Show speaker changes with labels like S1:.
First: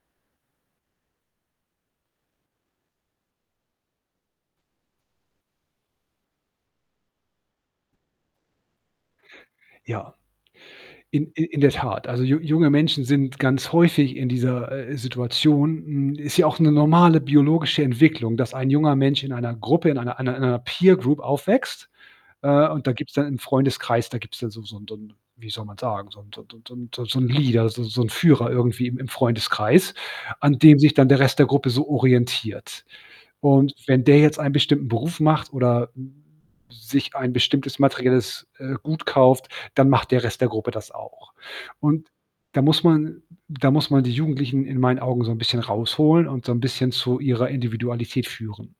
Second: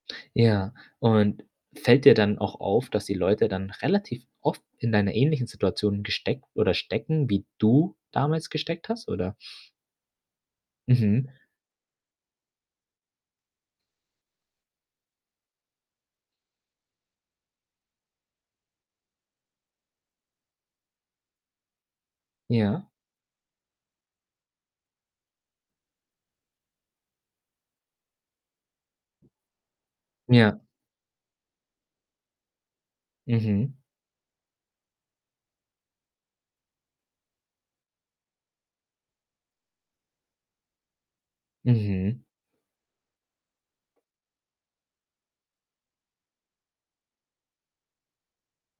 S1: Ja, und fällt dir dann auch auf, dass die Leute dann relativ oft in einer ähnlichen Situation gesteckt oder stecken, wie du damals gesteckt hast oder
S2: Ja,
S1: Mhm.
S2: in i in der Tat. Also ju junge Menschen sind ganz häufig in dieser, äh, Situation, hm, ist ja auch 'ne normale biologische Entwicklung, dass ein junger Mensch in einer Gruppe, in einer einer einer Peer Group aufwächst, äh,
S1: Ja.
S2: und da gibt's dann im Freundeskreis da gibt's da so so 'n so 'n wie soll man sagen, so 'n so 'n so 'n so 'n so 'n so 'n Leader, so so 'n Führer irgendwie im im Freundeskreis, an
S1: Ja.
S2: dem sich dann der Rest der Gruppe so orientiert und
S1: Mhm.
S2: wenn der jetzt einen bestimmten Beruf macht oder, hm, sich ein bestimmtes materielles, äh, Gut kauft, dann macht der Rest der Gruppe das auch und
S1: Mhm.
S2: da muss man da muss man die Jugendlichen in meinen Augen so 'n bisschen rausholen und so 'n bisschen zu ihrer Individualität führen.